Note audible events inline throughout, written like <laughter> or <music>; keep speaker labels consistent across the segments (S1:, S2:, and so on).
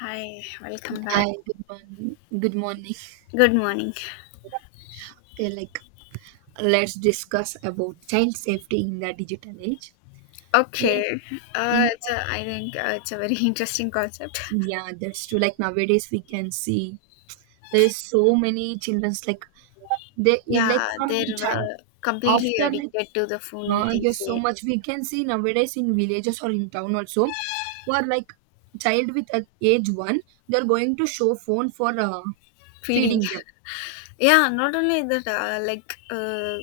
S1: Hi, welcome
S2: Hi,
S1: back.
S2: good morning. Good morning.
S1: Good morning.
S2: Okay, like, let's discuss about child safety in the digital age. Like,
S1: Okay,
S2: in
S1: uh, it's a, I think it's a very <laughs> interesting concept.
S2: yeah, that's true. Like nowadays, we can see there is so many childrens. Like they if, like
S1: Yeah,
S2: from
S1: they
S2: child
S1: were completely
S2: after like
S1: addicted to the phone, we can
S2: yes, so
S1: say.
S2: much we can see nowadays in villages or in town also, for like child with age 1, they're going to show phone for
S1: Feeding.
S2: feeding them.
S1: <laughs> Yeah, not only that,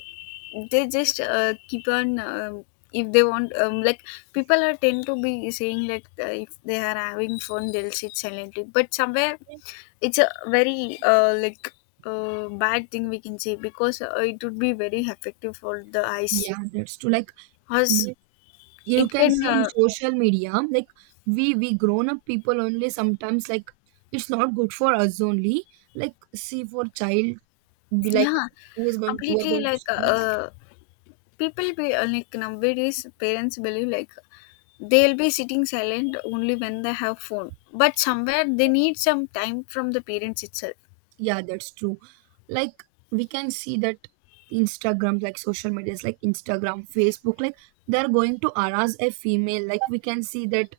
S1: they just keep on if they want. Like people are tend to be saying like if they are having fun, they'll sit silently. But somewhere it's a very bad thing we can say because it would be very effective for the eyes,
S2: Yeah, that's true. Like
S1: cause
S2: you
S1: it
S2: can
S1: can
S2: see in social media like we grown up people only sometimes like it's not good for us only, like see for child be like
S1: yeah
S2: who is going, who are
S1: completely
S2: going to
S1: like
S2: schools.
S1: uh, people be like nowadays parents believe like they'll be sitting silent only when they have phone. But somewhere they need some time from the parents itself.
S2: Yeah, that's true. Like we can see that Instagram, like social medias like Instagram, Facebook, like they're going to harass a female, like we can see that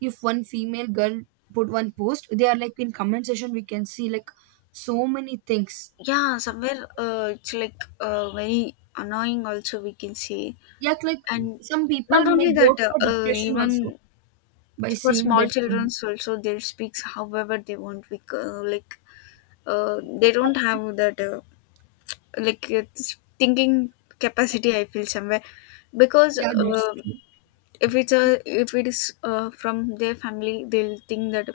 S2: if one female girl put one post, they are like in comment section we can see like so many things.
S1: Yeah, somewhere it's like very annoying also we can say.
S2: Yeah, like
S1: And
S2: some people
S1: not
S2: may
S1: only
S2: go
S1: that,
S2: for depression also
S1: even
S2: by
S1: for
S2: seeing
S1: small
S2: that
S1: children
S2: trend.
S1: also they speak however they want. We, c- like they don't have that like it's thinking capacity I feel somewhere because
S2: Yeah, that's true.
S1: if it is from their family they'll think that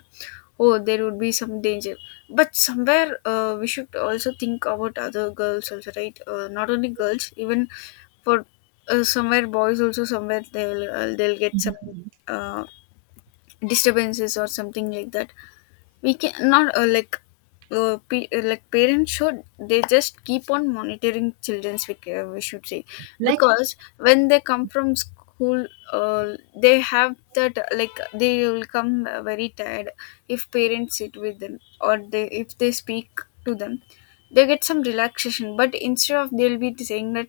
S1: oh there would be some danger, but somewhere we should also think about other girls also, right? Not only girls, even for somewhere boys also. Somewhere they'll get
S2: Yeah,
S1: some
S2: yeah.
S1: uh, disturbances or something like that. We can not like parents should, they just keep on monitoring children's, we should say,
S2: Like,
S1: because when they come from school they have that like they will come very tired. If parents sit with them or they if they speak to them, they get some relaxation. But instead of, they'll be saying that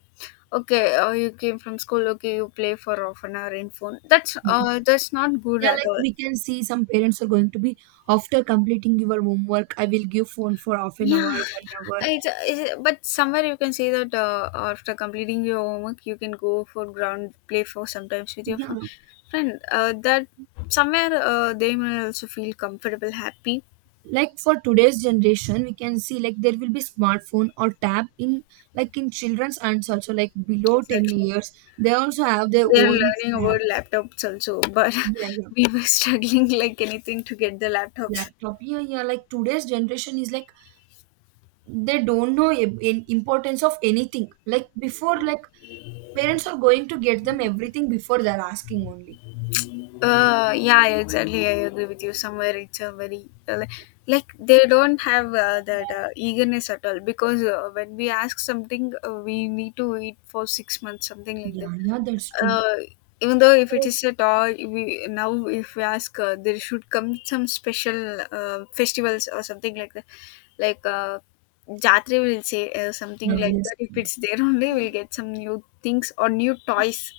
S1: okay, you came from school, okay, you play for half an hour in phone. That's not good
S2: yeah,
S1: at
S2: like
S1: all.
S2: we can see some parents are going to be, after completing your homework, I will give phone for half an hour,
S1: Yeah,
S2: 1 hour.
S1: it's but somewhere you can say that after completing your homework, you can go for ground play for sometimes with your
S2: Yeah,
S1: fun friend. That somewhere they may also feel comfortable, happy.
S2: like for today's generation, we can see like there will be smartphone or tab in, like in children's hands also, like below ten
S1: Exactly,
S2: years. They also have their
S1: they are
S2: own.
S1: learning
S2: Yeah,
S1: about laptops also, but
S2: yeah, yeah.
S1: <laughs> we were struggling like anything to get the laptops.
S2: Laptop. Yeah, yeah. Like today's generation is like they don't know in importance of anything, like before, like parents are going to get them everything before they're asking only.
S1: Yeah, exactly. I agree with you. Somewhere it's a very like they don't have that eagerness at all because when we ask something, we need to wait for 6 months, something like that.
S2: Yeah, yeah, that's true.
S1: Uh, Even though if it is a toy, we now if we ask, there should come some special festivals or something like that, like uh, Jatri will say something
S2: Yeah,
S1: like
S2: yes.
S1: that. If it's there <laughs> only, we'll get some new things or new toys,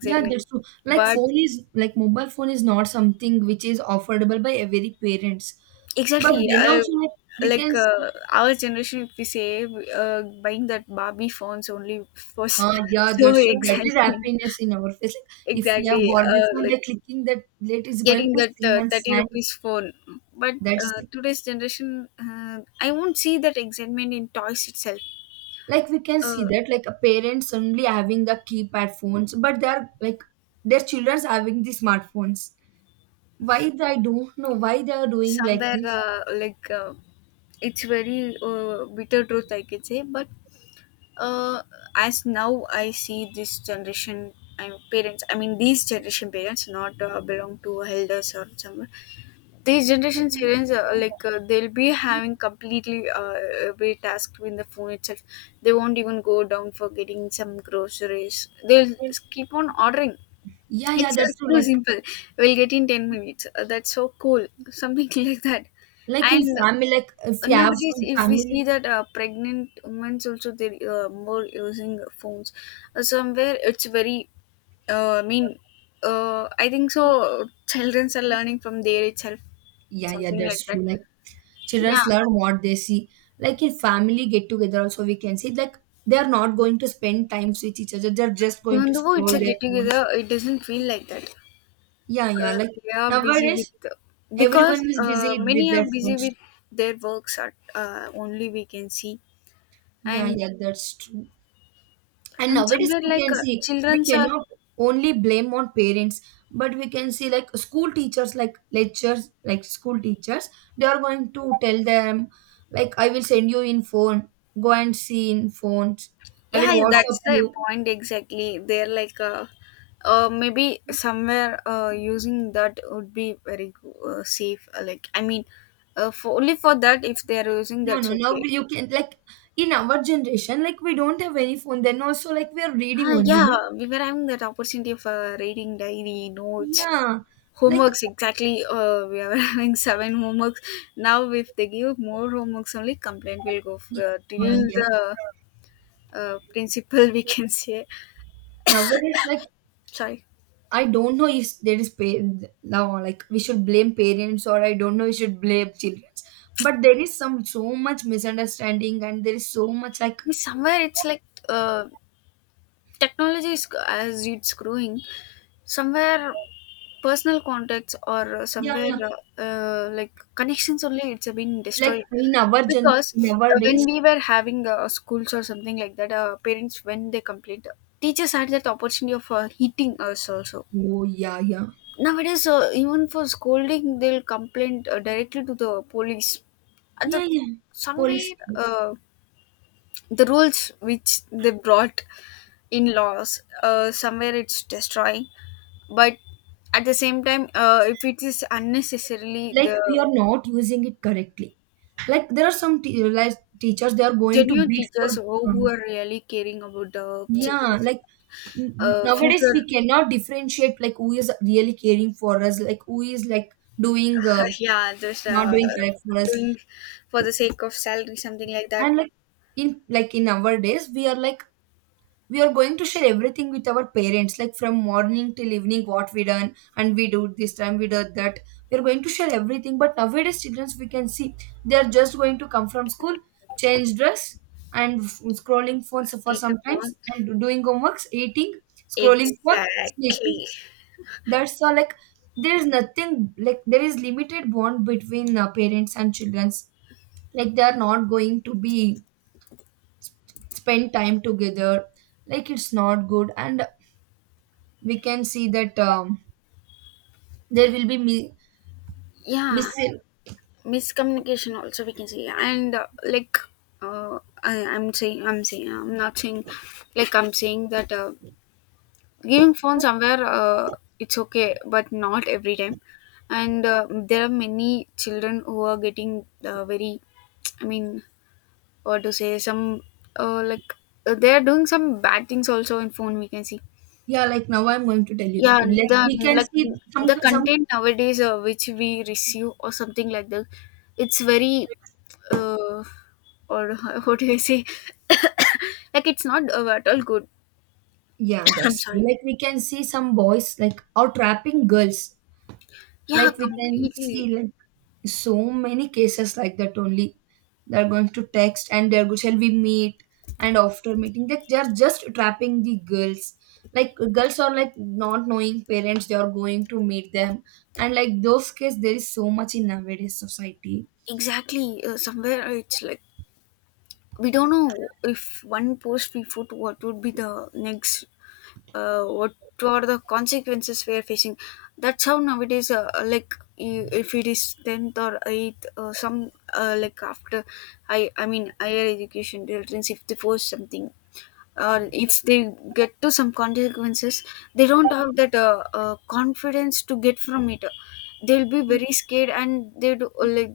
S2: Yeah, that's true, like
S1: but
S2: phone is like mobile phone is not something which is affordable by every parents, but
S1: exactly.
S2: then also like we can see.
S1: Our generation, if we say, buying that Barbie phones only was <laughs>
S2: Yeah,
S1: so
S2: that's true, that is
S1: exciting.
S2: happiness in our face, like if we have
S1: Exactly.
S2: bought before
S1: Like
S2: by clicking that late is going
S1: getting
S2: to
S1: that
S2: sing and
S1: 30
S2: sang.
S1: rupees phone. But
S2: That's,
S1: today's generation, I won't see that excitement in toys itself.
S2: like we can see
S1: Uh,
S2: that, like a parent suddenly having the keypad phones but they are like their children's having the smartphones. Why, I don't know why they are doing like
S1: somewhere
S2: this.
S1: like It's very bitter truth, I can say. But uh, as now I see this generation, I'm parents. I mean, these generation parents, not belong to elders or somewhere. These generation parents, they'll be having completely every task in the phone itself. They won't even go down for getting some groceries. Keep on ordering.
S2: Yeah, yeah,
S1: It's
S2: that's true.
S1: too
S2: like
S1: simple. We'll get in 10 minutes. That's so cool. Something <laughs> like that.
S2: like in
S1: And
S2: family, like if you have
S1: nowadays
S2: some
S1: if we
S2: family.
S1: see that pregnant women also they more using phones. Somewhere it's very uh, i mean I think so children are learning from there itself,
S2: Yeah, yeah,
S1: something
S2: that's
S1: like that.
S2: true, like childrens
S1: Yeah,
S2: learn what they see. Like in family get together also we can see like they are not going to spend times with each other, they're just going
S1: even
S2: to
S1: though it's
S2: scroll
S1: a
S2: their
S1: get
S2: phones.
S1: together, it doesn't feel like that.
S2: Yeah, yeah, like
S1: They are busy
S2: nowadays
S1: with,
S2: everyone
S1: because
S2: is busy with
S1: many are
S2: their
S1: busy
S2: phones.
S1: with their works at only we can see.
S2: Yeah,
S1: and
S2: yeah, that's true. And
S1: and
S2: nowadays
S1: somewhere
S2: we
S1: like
S2: can see we
S1: children's are,
S2: cannot only blame on parents, but we can see like school teachers, like lectures, like school teachers, they are going to tell them, like I will send you in phone, go and see in phones. I will
S1: yeah, yeah,
S2: WhatsApp
S1: that's the
S2: you.
S1: point exactly. Maybe somewhere using that would be very safe. Like, I mean, for only for that, if they're using,
S2: No,
S1: that's
S2: no, now
S1: okay.
S2: you can, like in our generation, like we don't have any phone, then also like we are reading
S1: Ah,
S2: only, no?
S1: yeah, we were having that opportunity of reading diary notes,
S2: Yeah, like
S1: homeworks. Exactly, we are <laughs> having seven homeworks now. If they give more homeworks, only complaint will go for,
S2: y-
S1: till
S2: yeah. Yeah.
S1: the principal. <laughs> We can say
S2: Nowadays, like,
S1: sorry.
S2: I don't know if there is now, like we should blame parents or I don't know we should blame children. But there is some so much misunderstanding and there is so much like,
S1: Somewhere it's like technology is as it's growing somewhere personal contacts or
S2: yeah,
S1: somewhere
S2: yeah,
S1: like connections only it's been
S2: like
S1: destroyed,
S2: in our gen,
S1: because
S2: in our days.
S1: when we were having schools or something like that, parents when they complained, teachers had that opportunity of hitting us also.
S2: Oh yeah, yeah.
S1: Nowadays even for scolding they'll complain directly to the police, and that
S2: Yeah, yeah. Police
S1: somewhere
S2: force.
S1: the rules which they brought in laws somewhere it's destroying. But at the same time if it is unnecessarily
S2: Like
S1: the
S2: we are not using it correctly. Like there are some like teachers, they are going to
S1: genuine
S2: beat for
S1: teachers, who
S2: um,
S1: are really caring about the
S2: yeah,
S1: children's
S2: like nowadays
S1: future,
S2: we cannot differentiate like who is really caring for us, like who is like doing
S1: <laughs> yeah, just
S2: not doing correct for us.
S1: doing for the sake of salary, something like that.
S2: And like, in like in our days, we are like, we are going to share everything with our parents, like from morning till evening what we done, and we do this time we did that, we are going to share everything. But nowadays children we can see, they are just going to come from school, change dress, and scrolling phones for
S1: Take a prom.
S2: sometimes, and doing homeworks, eating, scrolling phone, sleeping,
S1: Exactly.
S2: that's all. Like there is nothing, like there is limited bond between parents and children, like they are not going to be spend time together, like it's not good. And we can see that there will be miss.
S1: Yeah, miscommunication also we can say. And I'm saying, I'm not saying, like I'm saying that giving phone somewhere it's okay, but not every time. And there are many children who are getting very, I mean, what to say, some uh, like they are doing some bad things also in phone we can see.
S2: Yeah, like now I'm going to tell you
S1: Yeah,
S2: that only. Like
S1: the
S2: we can
S1: like
S2: see, some
S1: the
S2: some
S1: content nowadays which we receive or something like that, it's very uh, or <laughs> what do I say? <coughs> Like it's not at all good.
S2: Yeah,
S1: <coughs> I'm
S2: that's true,
S1: sorry.
S2: like we can see some boys like are trapping girls,
S1: Yeah,
S2: like we can
S1: completely.
S2: see like so many cases like that only, they're going to text and they're going, shall we meet, and after meeting that they're just trapping the girls, like girls are like not knowing parents they are going to meet them, and like those cases there is so much in nowadays society.
S1: Exactly. Somewhere it's like we don't know if one post we put what would be the next what are the consequences we are facing. That's how nowadays if it is 10th or 8th, some like after, I mean higher education children, if they force something or if they get to some consequences, they don't have that confidence to get from it. They'll be very scared and they do, like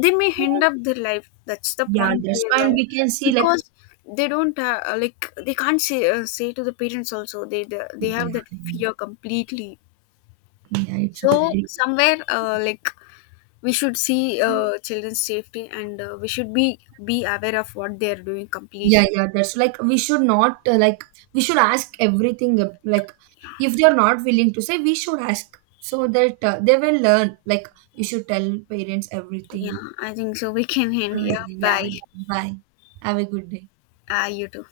S1: they may end up their life. That's the
S2: Yeah,
S1: point
S2: that's,
S1: where the,
S2: and we can see like,
S1: because they don't like they can't say say to the parents also, they
S2: yeah,
S1: have that
S2: yeah.
S1: fear completely.
S2: Yeah, it's
S1: So
S2: already.
S1: somewhere like we should see children's safety, and we should be aware of what they are doing
S2: Yeah,
S1: completely.
S2: yeah, that's like we should not like, we should ask everything, like if they are not willing to say, we should ask so that they will learn, like we should tell parents
S1: Yeah,
S2: everything.
S1: I think so we can end. Yeah,
S2: Yeah,
S1: bye.
S2: yeah. Bye. Have a good day.
S1: Ah, you too.